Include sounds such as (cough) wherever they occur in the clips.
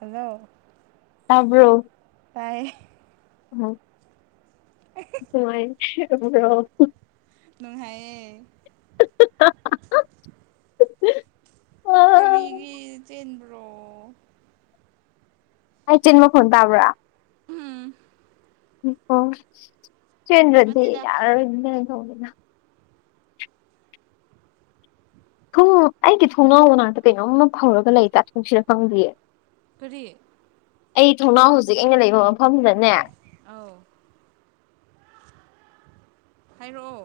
hello ꯇꯕ꯭ꯔꯣ ꯇꯥꯏ ꯑꯣꯃꯥꯏ (inaudible) ꯅꯨꯡ ꯍꯥꯏꯌꯦ (inaudible) ꯀꯔꯤꯒꯤ ꯆꯦꯟꯕ꯭ꯔꯣ ꯍꯥꯏ ꯇꯤꯟ ꯃꯈꯣꯟ ꯇꯥꯕ꯭ꯔꯥ (inaudible) ꯁꯤꯗꯤ ꯌꯥꯔ ꯇꯡꯂꯅ ꯊꯨꯝ ꯑꯩꯒꯤ ꯊꯣꯡꯅꯥꯎ ꯃꯅꯥꯛꯇ ꯀꯩꯅꯣꯝꯃ ꯐꯧꯔꯒ ꯂꯩ ꯇ ꯊꯨꯡꯁꯤꯗ ꯐꯪꯗꯌꯦ ꯐꯔꯤ ꯑꯩ ꯊꯣꯡꯅꯥꯎ ꯍꯧꯖꯤꯛ ꯑꯩꯅ ꯂꯩꯕ ꯃꯐꯝꯗꯅꯦ ꯑꯧ ꯍꯥꯏꯔꯛꯑꯣ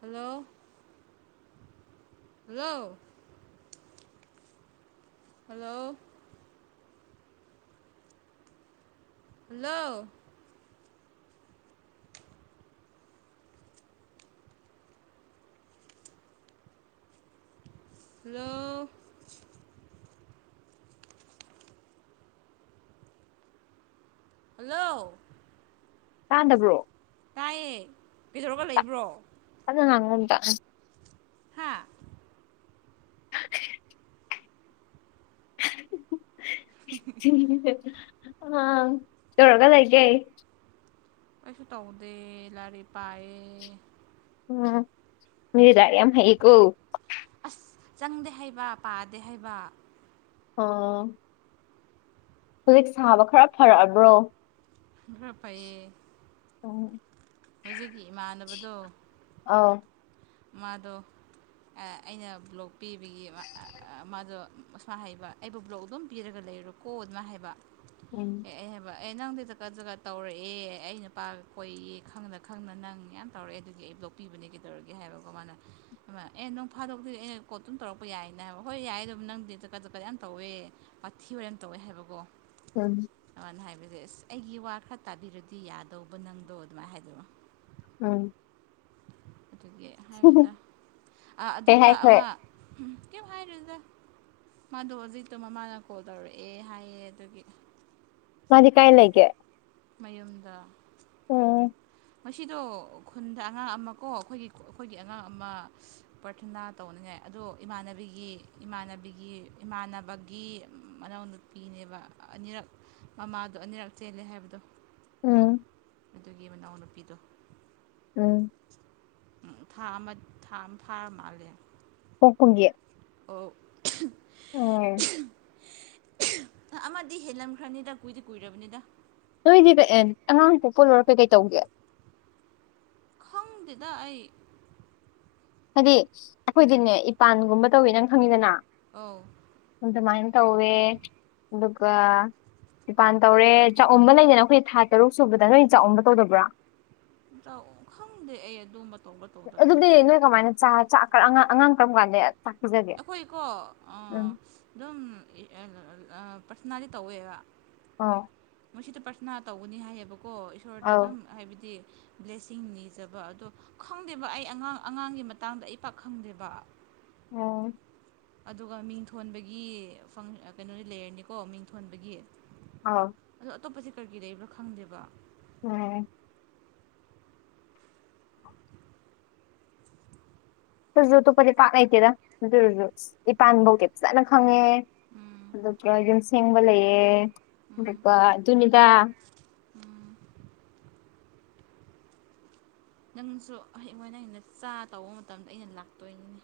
ꯍꯜꯂꯣ ꯌꯥꯜꯂꯑꯣ ꯍꯜꯂꯣ ꯍꯂꯣ ꯍꯜꯂꯣ ꯍꯜꯂꯣ ꯇꯥꯟꯗꯕ꯭ꯔꯣ ꯇꯥꯏꯌꯦ ꯄꯤꯊꯣꯔꯒ ꯂꯩꯕ꯭ꯔꯣ (inaudible) ꯍꯥꯥ (inaudible) ꯑ ꯇꯧꯔꯒ ꯂꯩꯥꯛꯒꯦꯏ ꯀꯩꯁꯨ ꯇꯧꯗꯦ ꯂꯥꯏꯔꯤ ꯄꯥꯏꯌꯦ ꯎꯝ ꯃꯗꯤ ꯗꯥꯔꯤꯌꯥ ꯍꯀꯣ ꯑꯁ ꯆꯪꯗꯦ ꯍꯥꯏꯩꯕ ꯄꯥꯗꯦ ꯍꯥꯏꯕ ꯑꯣ ꯍꯧꯖꯤꯛ ꯁꯥꯕ ꯈꯔ ꯐꯔꯛꯑꯕ꯭ꯔꯣ ꯄꯌꯦ ꯑꯣ ꯍꯧꯖꯤꯛꯀꯤ ꯏꯃꯥꯟꯅꯕꯗꯣ ꯑꯥ ꯃꯥꯗ ꯑꯩꯅ ꯕ꯭ꯂꯣꯛ ꯄꯤꯕꯒꯤ ꯃꯥꯗꯣꯁꯃꯥ ꯍꯩꯕ ꯑꯩꯕꯨ ꯕ꯭ꯂꯣꯛ ꯑꯗꯨꯝ ꯄꯤꯔꯒꯗꯤ ꯂꯩꯔꯣꯀꯣ ꯑꯗꯨꯃ ꯍꯥꯏꯕ ꯎꯝ ꯑꯦ ꯑꯩ ꯍꯥꯏꯕ ꯑꯦ ꯅꯪꯗꯨꯗꯀꯗꯨꯒ ꯇꯧꯔꯛꯑꯦ ꯑꯩ ꯅꯨꯄꯥꯒ ꯀꯣꯏꯌꯦ ꯈꯪꯅ ꯈꯪꯗꯅ ꯅꯪ ꯌꯥꯝ ꯇꯧꯔꯛꯑꯦ ꯑꯗꯨꯒꯤ ꯑꯩ ꯂꯣꯛꯄꯤꯕꯅꯤ ꯀꯩꯗꯧꯔꯒꯦ ꯍꯥꯏꯕꯀꯣ ꯃꯥꯅ ꯑꯦ ꯅꯪ ꯐꯥꯗꯣꯛꯇꯣꯏꯦ ꯑꯩꯅ ꯀꯣꯠꯇꯝ ꯇꯧꯔꯛꯄ ꯌꯥꯏꯅ ꯍꯥꯏꯕ ꯍꯣꯏ ꯌꯥꯏꯌꯦ ꯑꯗꯨꯝ ꯅꯪꯗꯤ ꯆꯠꯄꯗ ꯌꯥꯝ ꯇꯧꯋꯦ ꯄꯥꯊꯤ ꯑꯣꯏꯔ ꯌꯥꯝ ꯇꯧꯋꯦ ꯍꯥꯏꯕꯀꯣ ꯎꯝ ꯑꯗꯨꯃꯅ ꯍꯥꯏꯕꯤꯁ ꯑ ꯑꯦꯁ ꯑꯩꯒꯤ ꯋꯥ ꯈꯔ ꯇꯥꯕꯤꯔꯗꯤ ꯌꯥꯗꯧꯕ ꯅꯪꯗꯣ ꯑꯗꯨꯃꯥꯏꯅ ꯍꯥꯏꯕꯤꯔꯛꯣ ꯎꯝ ꯑꯗꯨꯒꯤ ꯍꯥꯏꯕꯅꯤꯗ ꯀꯩ ꯑꯗꯨꯒ ꯍꯥꯏꯈ꯭ꯔꯦ ꯑꯃ ꯀꯦꯝ ꯍꯥꯏꯥꯏꯔꯦꯖ ꯃꯥꯗꯣ ꯍꯧꯖꯤꯛꯇꯣ ꯃꯃꯥꯅ ꯀꯣꯜ ꯇꯧꯔꯛꯑꯦ ꯍꯥꯏꯌꯦ ꯑꯗꯨꯒꯤ ꯃꯥꯖꯤ ꯀꯥꯏ ꯂꯩ ꯀꯦ ꯃꯌꯨꯝꯗ ꯑꯣ ꯉꯗꯣ ꯈꯨꯟꯗ ꯑꯉꯥꯡ ꯑꯃ ꯀꯣ ꯑꯩꯈꯣꯏꯒꯤ ꯑꯩꯈꯣꯏꯒꯤ ꯑꯉꯥꯡ ꯑꯃ ꯄ꯭ꯔꯔꯊꯅꯥ ꯇꯧꯅꯤꯡꯉꯥꯏ ꯑꯗꯣ ꯏꯃꯥꯟꯅꯕꯤꯒꯤ ꯏꯃꯥꯟꯅꯕꯤꯒꯤ ꯏꯃꯥꯟꯅꯕꯒꯤ ꯃꯅꯥꯎꯅꯨꯄꯤꯅꯦꯕ ꯑꯅꯤꯔꯛ ꯃꯃꯥꯗꯣ ꯑꯅꯤꯔꯛ ꯆꯦꯜꯂꯦ ꯍꯥꯏꯕꯗꯣ ꯎꯝ ꯑꯗꯨꯒꯤ ꯃꯅꯥꯎꯅꯨꯄꯤꯗꯣ ꯎꯝ ꯎꯝ ꯊꯥ ꯑꯃ ꯊꯥ ꯑꯃ ꯊꯥꯔ ꯃꯥꯜꯂꯦ ꯄꯄꯨꯒꯤ ꯑꯣꯐ ꯑ ꯑꯃꯗꯤ ꯍꯦꯜꯂꯝꯈ꯭ꯔꯅꯤꯗ ꯀꯨꯏꯗꯤ ꯀꯨꯏꯔꯕꯅꯤꯗ ꯅꯣꯏꯗꯤ ꯑꯦ ꯑꯉꯥꯡ ꯄꯣꯛꯄ ꯂꯧꯔꯛ ꯀꯩ ꯀꯩ ꯇꯧꯒꯦ ꯈꯪꯗꯦꯗ ꯑꯩ ꯍꯥꯏꯗꯤ ꯑꯩꯈꯣꯏꯗꯤꯅꯦ ꯏꯄꯥꯟꯒꯨꯝꯕ ꯇꯧꯋꯤ ꯅꯪ ꯈꯪꯉꯤꯗꯅ ꯑꯧ ꯑꯗꯨꯃꯥꯏꯅ ꯇꯧꯋꯦ ꯑꯗꯨꯒ ꯏꯄꯥꯟ ꯇꯧꯔꯦ ꯆꯥꯛꯎꯝꯕ ꯂꯩꯗꯅ ꯑꯩꯈꯣꯏ ꯊꯥ ꯇꯔꯨꯛ ꯁꯨꯕꯗ ꯅꯣꯏ ꯆꯥꯛꯎꯕ ꯇꯧꯗꯕ꯭ꯔꫭ ꯆꯥꯛꯎꯝ ꯈꯪꯗꯦ ꯑꯩ ꯑꯗꯨ ꯑꯗꯨꯗꯤ ꯅꯣꯏ ꯀꯃꯥꯏꯅ ꯆ ꯆꯥꯛ ꯀꯔꯝ ꯑꯡꯉꯥꯡ ꯀꯔꯝ ꯀꯥꯟꯗꯩ ꯑꯩꯈꯣꯏꯀꯣ ꯑꯥ ꯑꯗꯨꯝ ꯄ꯭ꯔꯥꯊꯅꯗꯤ ꯇꯧꯋꯦꯕ ꯑꫭ ꯃꯣꯏꯁꯤꯗ ꯄ꯭ꯥꯔꯊꯅꯥ ꯇꯧꯒꯅꯤ ꯍꯥꯏꯌꯦꯕꯀꯣ ꯏꯁꯣꫪꯗ ꯑꯗꯨꯝ ꯑꯧ ꯍꯥꯏꯕꯗꯤ ꯕ꯭ꯂꯦꯁꯤꯡ ꯅꯤꯖꯕ ꯑꯗꯣ ꯈꯪꯗꯦꯕ ꯑꯩ ꯑꯉꯥꯡ ꯑꯉꯥꯡꯒꯤ ꯃꯇꯥꯡꯗ ꯑꯩ ꯄꯥꯛ ꯈꯪꯗꯦꯕ ꯎꯝ ꯑꯗꯨꯒ ꯃꯤꯡ ꯊꯣꯟꯕꯒꯤ ꯐꯪ ꯀꯩꯅꯣꯗꯤ ꯂꯩꯔꯅꯤꯀꯣ ꯃꯤꯡ ꯊꯣꯟꯕꯒꯤ ꯑꯥ ꯑꯇꯣꯞꯄꯁꯤ ꯀꯔꯤ ꯀꯔꯤ ꯂꯩꯕ꯭ꯔ ꯈꯪꯗꯦꯕ ꯎꯝ ꯇꯨꯁꯨ ꯑꯇꯣꯞꯄꯗꯤ ꯄꯥꯛ ꯂꯩꯇꯦꯗ ꯑꯗꯨꯔꯁꯨ ꯏꯄꯥꯟ ꯐꯥꯎꯗꯤ ꯐꯖꯅ ꯈꯪꯉꯦ ꯎꯝ ꯑꯗꯨꯒ ꯌꯨꯝ ꯁꯦꯡꯕ ꯂꯩꯌꯦ ꯎꯝ ꯑꯗꯨꯒ ꯑꯗꯨꯅꯤꯗ ꯅꯪꯁꯨ ꯍꯌꯦꯡꯋꯥꯏ ꯅꯪꯒꯤ ꯅꯆꯥ ꯇꯧꯕ ꯃꯇꯝꯗ ꯑꯩꯅ ꯂꯥꯛꯇꯣꯏꯅꯤꯅꯦ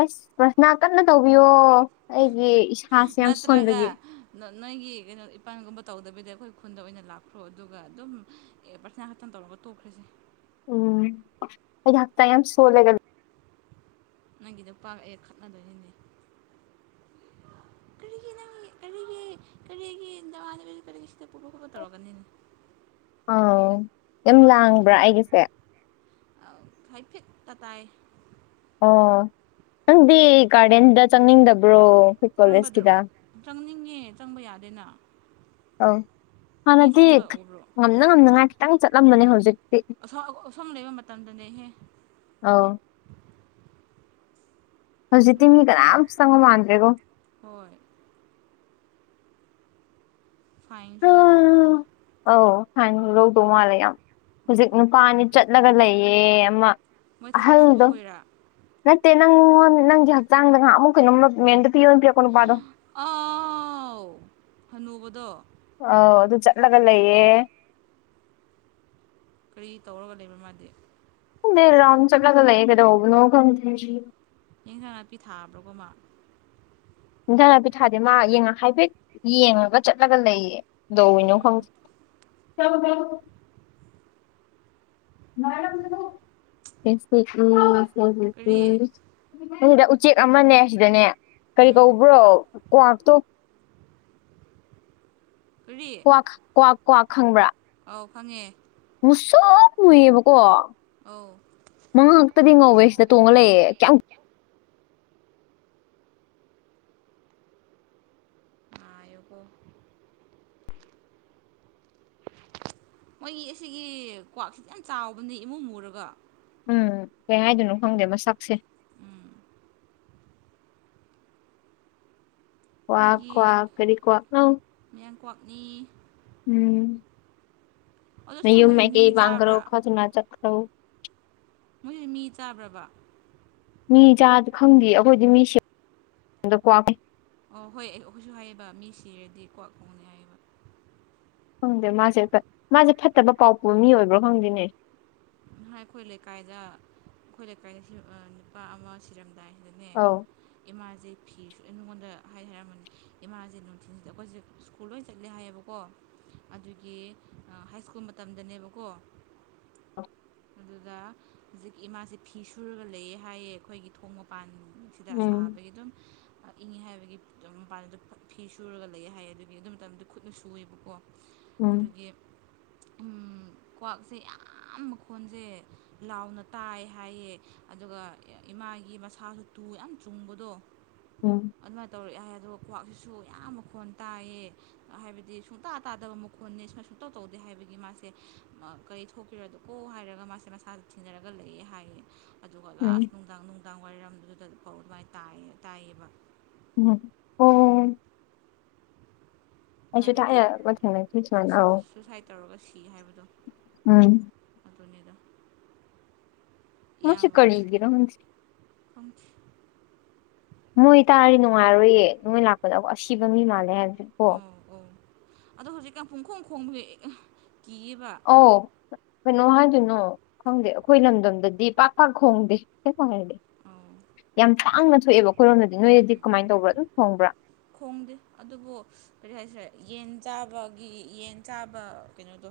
ꯑꯁ ꯄ꯭ꯔꯥꯊꯅ ꯀꯟꯅ ꯇꯧꯕꯤꯌꯣ ꯑꯩꯒꯤ ꯏꯁꯥꯁꯦ ꯌꯥꯝ ꯁꯣꯟꯕꯒꯤ ꯅꯠꯇ꯭ꯔꯒ ꯅꯣꯏꯒꯤ ꯀꯩꯅꯣ ꯏꯄꯥꯟꯒꯨꯝꯕ ꯇꯧꯗꯕꯤꯗ ꯑꯩꯈꯣꯏ ꯈꯨꯟꯗ ꯑꯣꯏꯅ ꯂꯥꯛꯈ꯭ꯔꯣ ꯑꯗꯨꯒ ꯑꯗꯨꯝ ꯑꯦ ꯄ꯭ꯔꯥꯊꯅ ꯈꯛꯇꯪ ꯇꯧꯔ ꯑꯣꯠꯇꯣꯛꯈ꯭ꯔꯁꯦ ꯎꯝ ꯑꯩꯗꯤ ꯍꯛꯆꯥꯡ ꯌꯥꯝ ꯁꯣꯜꯂꯦꯒ ꯅꯪꯒꯤ ꯅꯨꯄꯥꯒ ꯑꯩꯒ ꯈꯠꯅꯗꯣꯏꯅꯤꯅꯦ ꯀꯔꯤꯒꯤ ꯅꯪꯒꯤ ꯀꯔꯤꯒꯤ ꯀꯔꯤꯒꯤ ꯗꯃꯥꯅꯕꯤ ꯀꯔꯤꯒꯤꯁꯤꯗ ꯄꯨꯕ ꯈꯣꯠꯄ ꯇꯧꯔꯛꯀꯅꯤꯅꯦ ꯑꯥꯎ ꯌꯥꯝ ꯂꯥꯡꯕ꯭ꯔ ꯑꯩꯒꯤꯁꯦ ꯐꯤꯠꯇ ꯇꯥꯏ ꯑꯣ ꯅꯪꯗꯤ ꯒꯥꯔꯗꯦꯟꯗ ꯆꯪꯅꯤꯡꯗꯕ꯭ꯔꯣ ꯑꯩꯈꯣꯏ ꯀꯔꯝꯕꯗꯔꯣ ꯀꯣꯂꯦꯖꯀꯤꯗ ꯆꯪꯅꯤꯡꯉꯦ ꯆꯪꯕ ꯌꯥꯗꯦꯅ ꯑꯧ ꯃꯤ ꯍꯥꯟꯅꯗꯤ ꯆꯪꯕ ꯎꯕ꯭ꯔꯣ ꯉꯝꯅ ꯉꯝꯅꯉꯥꯏ ꯈꯤꯇꯪ ꯆꯠꯂꯝꯕꯅꯦ ꯍꯧꯖꯤꯛ ꯑꯁꯥꯎ ꯑꯁꯣꯝ ꯂꯩꯕ ꯃꯇꯝꯗꯅꯦꯍꯦ ꯑꯧ ꯍꯧꯖꯤꯛꯇꯤ ꯃꯤ ꯍꯧꯖꯤꯛ ꯀꯅꯥꯝ ꯆꯪꯕ ꯃꯥꯟꯗ꯭ꯔꯦꯕꯣ ꯍꯣꯏ ꯐꯥꯏꯟꯁꯨꯨ ꯂꯧꯗꯧ ꯃꯥꯟꯂꯦ ꯐꯥꯏꯟ ꯂꯧꯗꯧ ꯃꯥꯜꯂꯦ ꯌꯥꯝ ꯕ꯭ꯔꯣ ꯍꯧꯖꯤꯛ ꯅꯨꯄꯥꯅꯤ ꯆꯠꯂꯒ ꯂꯩꯌꯦ ꯑꯃ ꯃꯣꯏ ꯊꯕꯛ ꯁꯨꯕ ꯑꯍꯜꯗꯣ ꯈꯣꯏꯔꯥ ꯅꯠꯇꯦ ꯅꯪꯉꯣꯟ ꯅꯪꯒꯤ ꯍꯛꯆꯥꯡꯗ ꯉꯍꯥꯟꯃꯨꯛ ꯀꯩꯅꯣꯝꯃ ꯃꯦꯝꯗ ꯑꯥꯎ ꯍꯅꯨꯕꯗꯣ ꯑꯥꯎ ꯑꯗꯨ ꯆꯠꯂꯒ ꯂꯩꯌꯦ ꯀꯔꯤ ꯇꯧꯔꯒ ꯂꯩꯕ ꯃꯥꯗꯦ ꯈꯪꯗꯦ ꯔꯥꯎꯟ ꯆꯠꯂꯒ ꯂꯩꯌꯦ ꯀꯩꯗꯧꯕꯅꯣ ꯈꯪꯗꯦ ꯏꯟꯁꯥꯡ ꯅꯥꯄꯤ ꯊꯥꯕ꯭ꯔꯣꯀꯣ ꯃꯥ ꯍꯤꯟꯖꯥꯡ ꯅꯥꯄꯤ ꯊꯥꯗꯦ ꯃꯥ ꯌꯦꯡꯉ ꯍꯥꯏꯐꯦꯠ ꯌꯦꯡꯉꯒ ꯆꯠꯂꯒ ꯂꯩꯌꯦ ꯗꯧꯔꯤꯅꯣ ꯎꯝ ꯈꯪꯗꯦ (unintelligible) (unintelligible) ꯀꯔꯤ ꯈꯪꯗꯦ ꯎꯆꯦꯛ ꯑꯃꯅꯦ ꯁꯤꯗꯅꯦ ꯀꯔꯤ ꯎꯝ ꯀꯧꯕ꯭ꯔꯣ ꯀ꯭ꯋꯥꯛꯇꯣ (inaudible) ꯀꯔꯤ ꯀ꯭ꯋꯥꯛ ꯀ꯭ꯋꯥꯛ ꯀ꯭ꯋꯥꯛ ꯈꯪꯕ꯭ꯔꯥ ꯑꯧ ꯈꯪꯉꯦ ꯃꯨꯁꯨꯛ ꯃꯨꯏꯌꯦꯕ ꯀꯣ ꯑꯧ ꯃꯉꯛꯇꯗꯤ ꯉꯧꯋꯦ ꯁꯤꯗ ꯇꯣꯡꯉ ꯂꯩꯌꯦ ꯀꯌꯥꯝ ꯉꯥꯏꯌꯨꯀꯣ ꯃꯣꯏꯒꯤ ꯑꯁꯤꯒꯤ ꯀ꯭ꯋꯥꯛꯁꯤꯗꯤ ꯌꯥꯝ ꯆꯥꯎꯕꯅꯦ ꯏꯃꯨ ꯃꯨꯔꯒ ꯎꯝ ꯀꯩ ꯍꯥꯏꯗꯣꯏꯅꯣ ꯈꯪꯗꯦ ꯃꯁꯛꯁꯦ ꯀ꯭ꯋꯥꯛ ꯑꯩꯈꯣꯏꯒꯤ ꯀ꯭ꯋꯥꯛ ꯀꯔꯤ ꯀ꯭ꯋꯥꯛꯅꯣ ꯀ꯭ꯋꯥꯛꯅꯤ ꯎꯝ ꯑꯗꯣ ꯑꯁꯦꯡꯕ ꯅꯌꯨꯝ ꯃꯣꯏꯁꯦ ꯃꯤ ꯃꯥꯏꯀꯩ ꯄꯥꯡꯈꯔꯣ ꯆꯥꯕ꯭ꯔꯥ ꯈꯔ ꯊꯨꯅ ꯆꯠ ꯑꯧ ꯃꯣꯏꯖꯦ ꯃꯤ ꯆꯥꯕ꯭ꯔꯕ ꯃꯤ ꯆꯥꯕꯗꯤ ꯈꯪꯗꯦ ꯑꯩꯈꯣꯏꯗꯤ ꯃꯤꯁꯤ (unintelligible) ꯗ ꯀ꯭ꯋꯥꯛ ꯑꯣ ꯍꯣꯏ ꯑꯩꯈꯣꯏꯁꯨ ꯍꯥꯏꯌꯦꯕ ꯃꯤ ꯁꯤꯔꯗꯤ ꯀ꯭ꯋꯥꯛ ꯈꯣꯡꯉꯅꯤ ꯍꯥꯏꯌꯦꯕ ꯈꯪꯗꯦ ꯃꯥꯁꯦ ꯃꯥꯁꯦ ꯐꯠꯇꯕ ꯄꯥꯎ ꯄꯨꯕ ꯃꯤ ꯑꯣꯏꯕ꯭ꯔꯥ ꯈꯪꯗꯦꯅꯦ ꯍ ꯑꯩꯈꯣꯏ ꯂꯩꯀꯥꯏꯗ ꯑꯩꯈꯣꯏ ꯂꯩꯀꯥꯏꯗ ꯅꯨꯄꯥ ꯑꯃ ꯁꯤꯔꯝꯗꯥꯏ ꯑꯥꯎ ꯃꯥꯖꯦ ꯐꯤꯁꯨ ꯑꯩꯉꯣꯟꯗ ꯍꯥꯏ ꯍꯥꯏꯔꯝꯃꯅꯤ ꯏꯃꯥꯖꯦ ꯅꯨꯡꯊꯤꯟꯖꯤꯗ ꯑꯩꯈꯣꯏꯖꯦ ꯁ꯭ꯀꯨꯜ ꯂꯣꯏ ꯆꯠꯂꯦ ꯍꯥꯏꯌꯦꯕꯀꯣ ꯑꯗꯨꯒꯤ ꯍꯥꯏ ꯁ꯭ꯀꯨꯜ ꯃꯇꯝꯗꯅꯦꯕꯀꯣ ꯑ ꯑꯗꯨꯗ ꯍꯧꯖꯤꯛ ꯏꯃꯥꯁꯦ ꯐꯤ ꯁꯨꯔꯒ ꯂꯩꯌꯦ ꯍꯥꯏꯌꯦ ꯑꯩꯈꯣꯏꯒꯤ ꯊꯣꯡ ꯃꯄꯥꯟ ꯁꯤꯗ ꯎꯝ ꯁꯥꯕꯒꯤ ꯑꯗꯨꯝ ꯏꯪꯉꯦ ꯍꯥꯏꯕꯒꯤ ꯃꯄꯥꯟꯗꯨꯗ ꯐꯤ ꯁꯨꯔꯒ ꯂꯩꯌꯦ ꯍꯥꯏꯌꯦ ꯑꯗꯨꯒꯤ ꯑꯗꯨ ꯃꯇꯝꯗ ꯈꯨꯠꯅ ꯁꯨꯑꯦꯕꯀꯣ ꯎꯝ ꯎꯝ ꯀ꯭ꯋꯥꯛꯁꯦ ꯌꯥꯝ (unintelligible) ꯈꯣꯟꯁꯦ ꯂꯥꯎꯅ ꯇꯥꯏ ꯍꯥꯏꯌꯦ ꯑꯗꯨꯒ ꯏꯃꯥꯒꯤ ꯃꯁꯥꯁꯨ ꯇꯨ ꯌꯥꯝ ꯇꯨꯡꯕꯗꯣ ꯎꯝ ꯑꯗꯨꯃꯥꯏꯅ ꯇꯧꯔꯛꯑꯦ ꯍꯥꯏ ꯑꯗꯨꯒ ꯀ꯭ꯋꯥꯛꯁꯤꯁꯨ ꯌꯥꯝ ꯃꯈꯣꯟ ꯇꯥꯏꯌꯦ ꯍꯥꯏꯕꯗꯤ ꯁꯨꯡꯇꯥ ꯇꯥꯗꯕ ꯃꯈꯣꯟꯅꯤ ꯁꯨꯃꯥꯏ ꯁꯨꯡꯇꯧ ꯇꯧꯗꯦ ꯍꯥꯏꯕꯒꯤ ꯃꯥꯁꯦ ꯀꯔꯤ ꯊꯣꯛꯈꯤꯔꯗꯣ ꯀꯣ ꯍꯥꯏꯔꯒ ꯃꯥꯁꯦ ꯃꯁꯥꯗ ꯊꯤꯅꯔꯒ ꯂꯩꯌꯦ ꯍꯥꯏꯌꯦ ꯑꯗꯨꯒ ꯎꯝ ꯂꯥꯁ ꯅꯨꯡꯗꯥꯡ ꯅꯨꯡꯗꯥꯡ ꯋꯥꯏꯔꯝꯗꯨꯗ ꯄꯥꯎ ꯃꯥꯏ ꯇꯥꯏ ꯇꯥꯏꯌꯦꯕ (inaudible) ꯑꯩꯁꯨ ꯍꯥꯏꯕꯗꯤ ꯊꯥꯏꯅ ꯑꯃ ꯊꯦꯡꯅꯈꯤ ꯁꯨꯃꯥꯏꯅ ꯑꯧ ꯁꯨꯏꯁꯥꯏꯠ ꯇꯧꯔꯒ ꯁꯤ ꯍꯥꯏꯕꯗꯣ ꯎꯝ ꯑꯗꯨꯅꯤꯗ ꯃꯣ ꯁꯤ ꯏꯌꯥꯝꯕ ꯑꯩ ꯀꯒꯔꯣ ꯈꯪꯗꯦ ꯃꯣꯏ ꯇꯔ ꯅꯨꯡꯉꯥꯏꯔꯣꯏꯌꯦ ꯅꯣꯏ ꯂꯥꯛꯄꯗ ꯑꯁꯤꯕ ꯃꯤ ꯃꯥꯜꯂꯦ ꯍꯥꯏꯕꯁꯨ ꯀꯣ ꯑꯧ ꯑꯧ ꯑꯗꯣ ꯍꯧꯖꯤꯛꯀ ꯄꯨꯡꯈꯣꯡ ꯈꯣꯡ ꯑꯣ ꯃꯅꯣꯍ ꯀꯩꯅꯣ ꯈꯪꯗꯦ ꯑꯩꯈꯣꯏ ꯂꯝꯗꯝꯗꯗꯤ ꯄꯥꯛ ꯄꯥꯛ ꯈꯣꯡꯗꯦ ꯋꯥꯔꯗꯤꯦ ꯑꯧ ꯌꯥꯝ ꯇꯥꯡꯅ ꯊꯣꯛꯑꯦꯕꯀ ꯀꯣꯏꯔꯣꯝꯅꯗꯤ ꯅꯣꯏꯗꯗꯤ ꯀꯃꯥꯏꯅ ꯇꯧꯕ ꯑꯗꯨꯝ ꯐꯣꯡꯕ꯭ꯔꯥ ꯈꯣꯡꯗꯦ ꯑꯗꯨꯕꯨ ꯀꯔꯤ ꯍꯥꯏꯁꯤꯔꯦ ꯌꯦꯟ ꯆꯥꯕꯒꯤ ꯌꯦꯟ ꯆꯥꯕ ꯀꯩꯅꯣꯗꯣ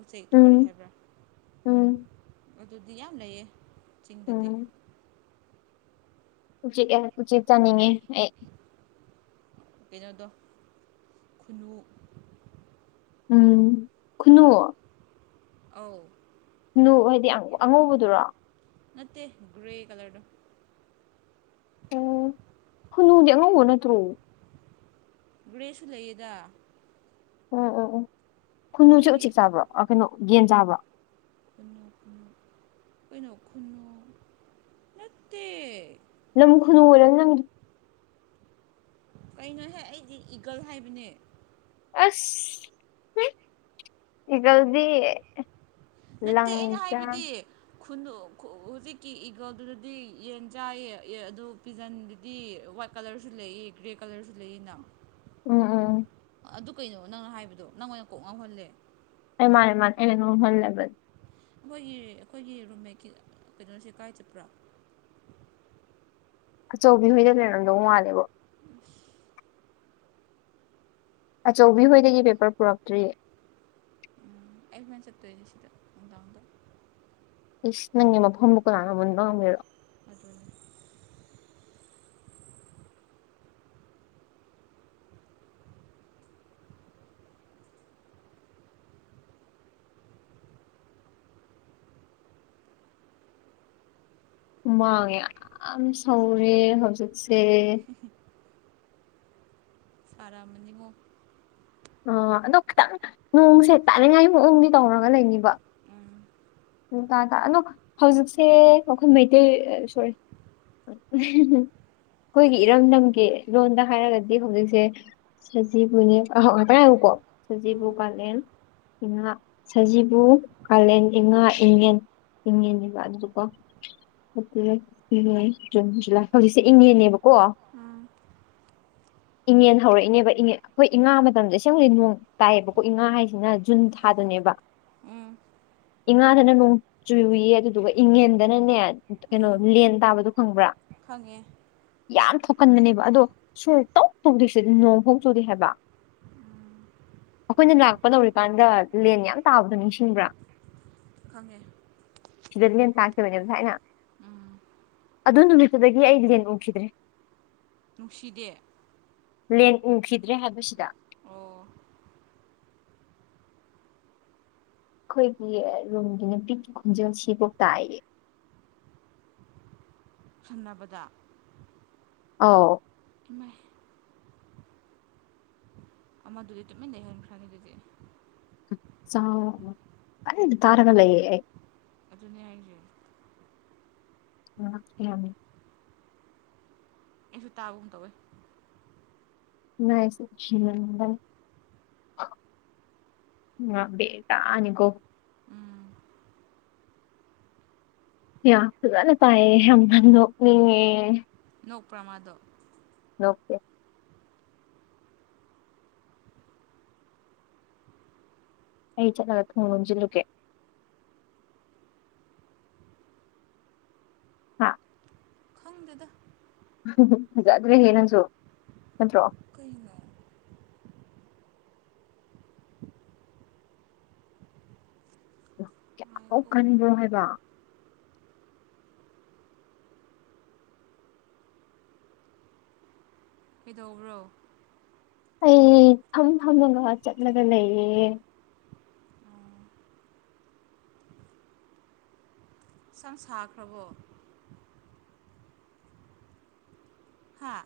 ꯎꯆꯦꯛꯇꯣ ꯀꯔꯤ ꯎꯝ ꯍꯥꯏꯕ꯭ꯔꯥ ꯎꯝ ꯑꯗꯨꯗꯤ ꯌꯥꯝ ꯂꯩꯌꯦ ꯆꯗꯗꯤ ꯎꯝ ꯎꯆꯦꯛ ꯎꯆ ꯆꯥꯅꯤꯡꯉꯤ ꯑꯩ ꯀꯩꯅꯣꯗ ꯈꯨꯟꯅꯨ ꯎꯝ ꯈꯨꯅꯨ ꯑꯧ ꯅꯨ ꯍꯥꯏꯗꯤ ꯑꯉꯧꯕꯗꯨꯔꯣ ꯅꯠꯇꯦ ꯒ꯭ꯔꯦ ꯀꯂꯔꯗꯨ ꯎꯝ ꯈꯨꯅꯨꯗꯤ ꯑꯉꯧꯕ ꯅꯠꯇ꯭ꯔꯣ ꯒ꯭ꯔꯦꯁꯨ ꯂꯩꯌꯦꯗ ꯎꯝ ꯎꯝ ꯎꯝ ꯈꯨꯟꯅꯨꯁꯨ ꯑꯩꯈꯣꯏꯒꯤ ꯎꯆꯦꯛ ꯆꯥꯕ꯭ꯔꯣ ꯀꯩꯅꯣ ꯌꯦꯟ ꯆꯥꯕ꯭ꯔꯥ ꯈꯨꯅꯨ ꯀꯩꯅꯣ ꯈꯨꯅꯨ ꯅꯠꯇꯦ ꯅꯪ ꯈꯨꯅꯨ ꯑꯣꯏꯔ ꯅꯤ ꯀꯩꯅꯣꯍ ꯑꯩꯗꯤ ꯏꯒꯜ ꯍꯥꯏꯕꯅꯦ ꯑꯁ ꯏꯒꯜꯗꯤ ꯅꯠꯇꯦ ꯑꯩꯅ ꯂꯪꯖꯥ ꯍꯥꯏꯕꯗꯤ ꯈꯨꯟ ꯍꯧꯖꯤꯛꯀꯤ ꯏꯒꯜꯗꯨꯗꯤ ꯌꯦꯟ ꯆꯥꯏꯌꯦ ꯑꯗꯨ ꯄꯤꯖꯟꯗꯨꯗꯤ ꯋꯥꯏꯠ ꯀꯂꯔꯁꯨ ꯂꯩꯏ ꯒ꯭ꯔꯦ ꯀꯂꯔꯁꯨ ꯂꯩꯏꯅ ꯎꯝ ꯎꯝ ꯑꯗꯨ ꯀꯩꯅꯣ ꯅꯪꯅ ꯍꯥꯏꯕꯗꯣ ꯅꯪ ꯑꯣꯏꯅ ꯀꯣꯛ ꯉꯧꯍꯜꯂꯦ ꯑꯦ ꯃꯥ ꯑꯦ ꯃꯥꯅꯦꯅꯦ ꯍꯜꯂꯦꯕ ꯑꯩꯈꯣꯏꯒꯤ ꯑꯩꯈꯣꯏꯒꯤ ꯔꯨꯝꯃꯦꯠꯀꯤ ꯀꯩꯅꯣꯁꯦ ꯀꯥꯏ ꯆꯠꯄ꯭ꯔꯥ ꯑꯆꯧꯕꯤꯍꯣꯏꯗ ꯂꯩꯔꯝꯗꯧ ꯃꯥꯜꯂꯦꯕ ꯑꯆꯧꯕꯤ ꯍꯣꯏꯗꯒꯤ ꯄꯦꯄꯔ ꯄꯨꯔꯛꯇ꯭ꯔꯤꯌꯦ ꯎꯝ ꯑꯜꯃ ꯆꯠꯇꯖꯁꯤꯗ ꯑꯣꯗ ꯏꯁꯁ ꯅꯪꯒꯤ ꯃꯐꯝꯕꯨꯀ ꯂꯥꯟꯅ ꯃꯟꯕ ꯉꯪꯕꯤꯔꯣ ꯑꯗꯨꯅꯦ ꯍꯨꯃꯥꯡꯉꯦ ꯌꯥꯝ ꯁꯧꯔꯦ ꯍꯧꯖꯤꯛꯁꯦ ꯁꯔꯥ ꯃꯅꯤꯃꯣ ꯑꯣ ꯑꯗꯣ ꯈꯤꯇꯪ ꯅꯣꯡꯁꯦ ꯇꯥꯅꯤꯡꯉꯥꯏ ꯃꯑꯣꯡꯗꯤ ꯇꯧꯔꯒ ꯂꯩꯅꯤꯕ ꯎꯝ ꯎꯝ ꯇꯥ ꯇꯥ ꯑꯗꯣ ꯍꯧꯖꯤꯛꯁꯦ ꯑꯩꯈꯣꯏ ꯃꯩꯇꯩ ꯁꯣꯔꯤ ꯑꯩꯈꯣꯏꯒꯤ ꯀꯔꯤ ꯏꯔꯝꯗꯝꯒꯤ ꯔꯣꯟꯗ ꯍꯥꯏꯔꯒꯗꯤ ꯍꯧꯖꯤꯛꯁꯦ ꯁꯖꯤꯕꯨꯅꯦ ꯉꯥꯛꯇ ꯍꯥꯏꯀꯣ ꯁꯖꯤꯕꯨ ꯎꯝ ꯀꯥꯂꯦꯟ ꯥ ꯁꯖꯤꯕꯨ ꯀꯥꯂꯦꯟ ꯏꯉꯥ ꯍ ꯍꯅꯤꯕꯥꯗꯨꯀꯣ ꯑꯗꯨ ꯃ ꯖꯨꯟ ꯖꯨꯂꯥꯏ ꯍꯧꯣꯖꯤꯛꯁꯦ ꯏꯪꯉꯦꯅꯦꯕꯀꯣ ꯀꯣ ꯎꯝ ꯏꯉꯟ ꯍꯧꯔꯛꯏꯅꯦꯕ ꯏ ꯑꯩꯈꯣꯏ ꯏꯉꯥ ꯃꯇꯝꯗ ꯏꯁꯦꯡ ꯍꯧꯖꯤꯛ ꯅꯣꯡ ꯇꯥꯏꯌꯦꯕꯀꯣ ꯏ ꯉꯉꯥ ꯍꯥꯏꯁꯤꯅ ꯖꯨꯟ ꯊꯥꯗ ꯕ ꯎꯝ ꯏ ꯉꯥꯗꯅ ꯅꯣꯡ ꯆꯨꯌꯦ ꯑꯗꯨꯗꯨꯒ ꯏꯪꯉꯦꯟꯗꯅꯅꯦ ꯀꯩꯅꯣ ꯎꯝ ꯂꯦꯟ ꯇꯥꯕꯗꯨꯣ ꯈꯪꯕ꯭ꯔꯥ ꯈꯪꯉꯦ ꯌꯥꯝ ꯊꯣꯛꯀꯟꯕꯅꯦꯕ ꯑꯗꯣ ꯁꯨꯝ ꯇꯧ ꯇꯧꯗ꯭ꯔꯤꯁꯦ ꯅꯣꯡ ꯐꯧ ꯆꯨꯗꯦ ꯍꯥꯏꯕ ꯑꯩꯈꯣꯏꯅ ꯂꯥꯛꯄ ꯅꯧꯔꯤꯀꯥꯟꯗ ꯂꯦꯟ ꯌꯥꯝ ꯇꯥꯕꯗꯣ ꯅꯤꯡꯁꯤꯡꯕ꯭ꯔꯥ ꯈꯪꯉꯦ ꯁꯤꯗꯦꯟ ꯇꯥꯥꯁꯦꯕꯅꯦꯕ ꯊꯅ ꯎꯝ ꯑꯗꯨ ꯅꯨꯃꯤꯠꯇꯨꯗꯒꯤ ꯑꯩ ꯂꯦꯡ ꯎꯈꯤꯗ꯭ꯔꯦ ꯅꯨꯡꯁꯤꯗꯦ ꯂꯦꯟ ꯎꯈꯤꯗ꯭ꯔꯦ ꯍꯥꯏꯕꯁꯤꯗ ꯑꯣ ꯑꯩꯈꯣꯏꯒꯤ ꯔꯨꯝꯒꯤ ꯅꯨꯄꯤꯛꯀꯤ ꯈꯣꯟꯖꯣꯦꯜꯁꯤꯐꯥꯎ ꯇꯥꯏꯌꯦ ꯈꯟꯅꯅꯕꯗ ꯑꯥꯎ ꯏꯃꯥꯏ ꯑꯃꯥ ꯑꯗꯨꯗꯤ ꯇꯃꯤ ꯂꯩꯍꯦꯟ ꯈꯅꯤ ꯑꯗꯨꯗꯤ ꯥꯎ ꯑꯔ ꯇꯥꯔꯒ ꯂꯩ ꯑꯗꯨꯅꯦ ꯍꯥꯏꯁꯦ ꯎ ꯍꯅꯤ ꯑꯩꯁꯨ ꯇꯥꯕꯒꯨꯝ ꯇꯧꯋꯦ ꯉ ꯕꯦ ꯇꯥꯅꯤꯀꯣ ꯎꯝ ꯌꯥꯖꯅ ꯇꯥꯏꯝꯕꯅꯤ ꯅꯣꯛꯄ꯭ꯔꯃꯥꯗꯣ ꯑꯣꯀꯦ ꯑꯩ ꯆꯠꯂꯒ ꯊꯨꯡ ꯂꯣꯟꯁꯤꯜꯂꯨꯀꯦ ꯍꯥꯥ ꯈꯪꯗꯦꯗ ꯐꯖꯗ꯭ꯔꯦꯍꯦ ꯅꯪꯁꯨ ꯅꯠꯇ꯭ꯔꯣ ꯀꯩꯅꯣ ꯀꯌꯥꯃꯨꯛ ꯉꯥꯏꯌꯣꯀꯣ ꯀꯟꯕ꯭ꯔꯣ ꯍꯥꯏꯕ ꯄꯤꯗꯣꯛ꯭ꯔꯣ ꯑꯩ ꯐꯝ ꯊꯝꯃꯒ ꯆꯠꯂꯒ ꯂꯩꯌꯦ ꯎꯝ ꯁ ꯁꯥꯈ꯭ꯔꯕꯣ ꯍꯥꯥ